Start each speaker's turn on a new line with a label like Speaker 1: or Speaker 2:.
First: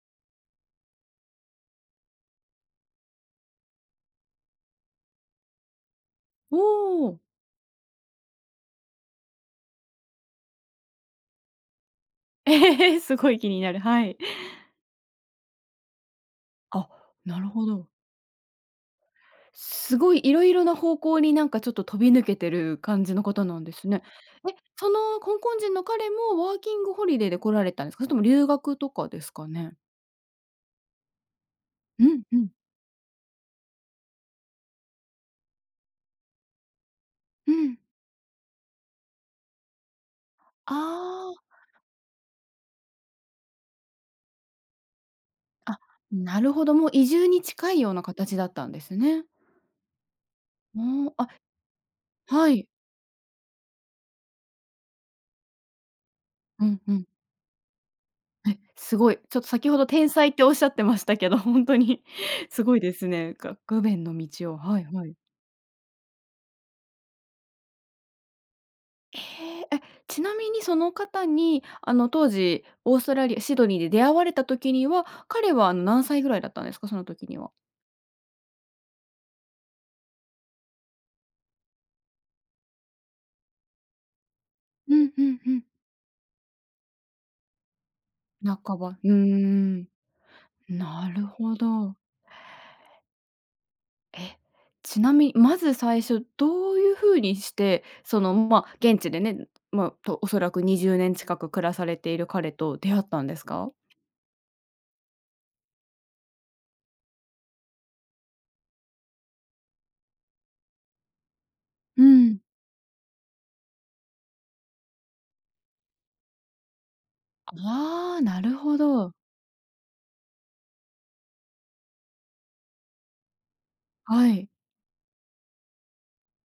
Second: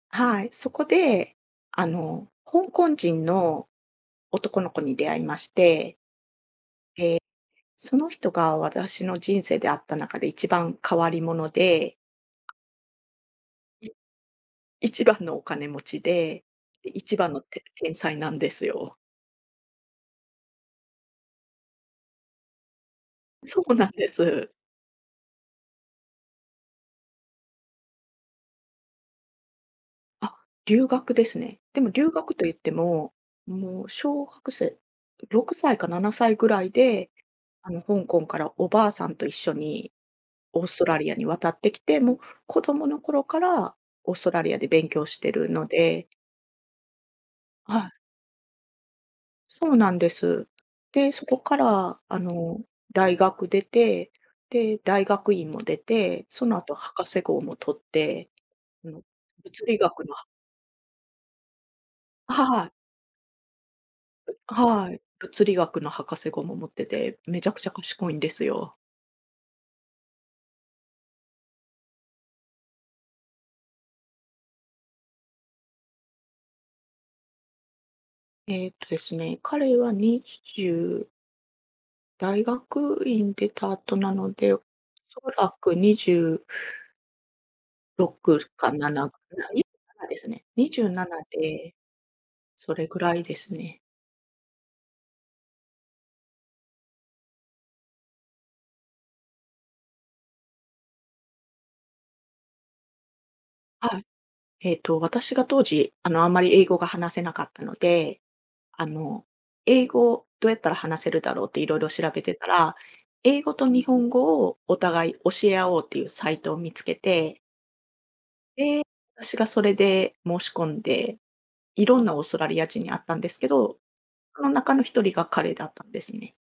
Speaker 1: はい、そこであの、香港人の男の子に出会いまして
Speaker 2: お
Speaker 1: で、
Speaker 2: お。
Speaker 1: その人が私の人生で、出会った中で1番変わり者で。
Speaker 2: すごい気になる。
Speaker 1: で、
Speaker 2: はい。
Speaker 1: 1番のお金持ちで、
Speaker 2: あ、
Speaker 1: 1番
Speaker 2: な
Speaker 1: の
Speaker 2: る
Speaker 1: て
Speaker 2: ほど。
Speaker 1: 天才なんですよ。
Speaker 2: すごいいろいろな方向になんかちょっと飛び抜けてる感じの方な
Speaker 1: そ
Speaker 2: んで
Speaker 1: うな
Speaker 2: す
Speaker 1: ん
Speaker 2: ね。
Speaker 1: です。
Speaker 2: え、その香港人の彼もワーキングホリデーで来られたんですか？それとも留学とかですかね？
Speaker 1: あ、留学ですね。でも
Speaker 2: う
Speaker 1: 留
Speaker 2: ん
Speaker 1: 学
Speaker 2: う
Speaker 1: と
Speaker 2: ん。
Speaker 1: 言っても、もう小学生6歳か7歳ぐらいで、
Speaker 2: うん。
Speaker 1: 香港からお婆さんと一緒にオー
Speaker 2: あ
Speaker 1: ストラリアに
Speaker 2: あ。
Speaker 1: 渡ってきて、もう子供の頃からオーストラリアで勉強しているの
Speaker 2: あ、
Speaker 1: で。
Speaker 2: なるほど、もう移住に近
Speaker 1: は
Speaker 2: い
Speaker 1: い。
Speaker 2: ような形だったんですね。
Speaker 1: そうなんです。
Speaker 2: も
Speaker 1: で、
Speaker 2: う、
Speaker 1: そ
Speaker 2: あ、
Speaker 1: こからあ
Speaker 2: は
Speaker 1: の、
Speaker 2: い。
Speaker 1: 大学出て、で、大学院も出て、その
Speaker 2: う
Speaker 1: 後
Speaker 2: んう
Speaker 1: 博
Speaker 2: ん。
Speaker 1: 士号も取って、
Speaker 2: え、
Speaker 1: あ
Speaker 2: す
Speaker 1: の
Speaker 2: ごい。ちょっと
Speaker 1: 物
Speaker 2: 先
Speaker 1: 理
Speaker 2: ほど
Speaker 1: 学
Speaker 2: 天
Speaker 1: の。
Speaker 2: 才っておっしゃってましたけど、本当にす
Speaker 1: はい。
Speaker 2: ごいですね。具面の道を。はい
Speaker 1: はい、
Speaker 2: はい。
Speaker 1: 物理学の博士号も持ってて、めちゃくちゃ賢いんですよ。
Speaker 2: ええ、え、ちなみにその方にあの当時オーストラリアシドニーで出会われた時には、彼は何歳ぐらいだったんですか？その時には。
Speaker 1: えっとですね、彼は20大学院出た後なので、お
Speaker 2: うん
Speaker 1: そ
Speaker 2: うんう
Speaker 1: ら
Speaker 2: ん。
Speaker 1: く206か
Speaker 2: 半
Speaker 1: な
Speaker 2: ば。う
Speaker 1: な
Speaker 2: ー
Speaker 1: くらい
Speaker 2: ん、
Speaker 1: ですね。にじゅうな
Speaker 2: な
Speaker 1: な
Speaker 2: るほ
Speaker 1: で
Speaker 2: ど。
Speaker 1: それぐらいですね。
Speaker 2: え、ちなみに、まず最初、どういう風にして、そのま現地でね、ま、おそらく20年近く暮らされている彼と出会ったんですか？
Speaker 1: はい。えっと、私が当時、あのあまり英語が話せなかったので、あの、英語を、どうやったら話せるだろうっていろいろ
Speaker 2: う
Speaker 1: 調べて
Speaker 2: ん。
Speaker 1: たら、英語と日本語をお互い教え合おうっていうサイトを見つけて。
Speaker 2: ああ、なるほ
Speaker 1: で、
Speaker 2: ど。
Speaker 1: 私がそれで申し込んで、いろんなオーストラリア人に会ったんですけど、
Speaker 2: は
Speaker 1: そ
Speaker 2: い。
Speaker 1: の中の1人が彼だったんですね。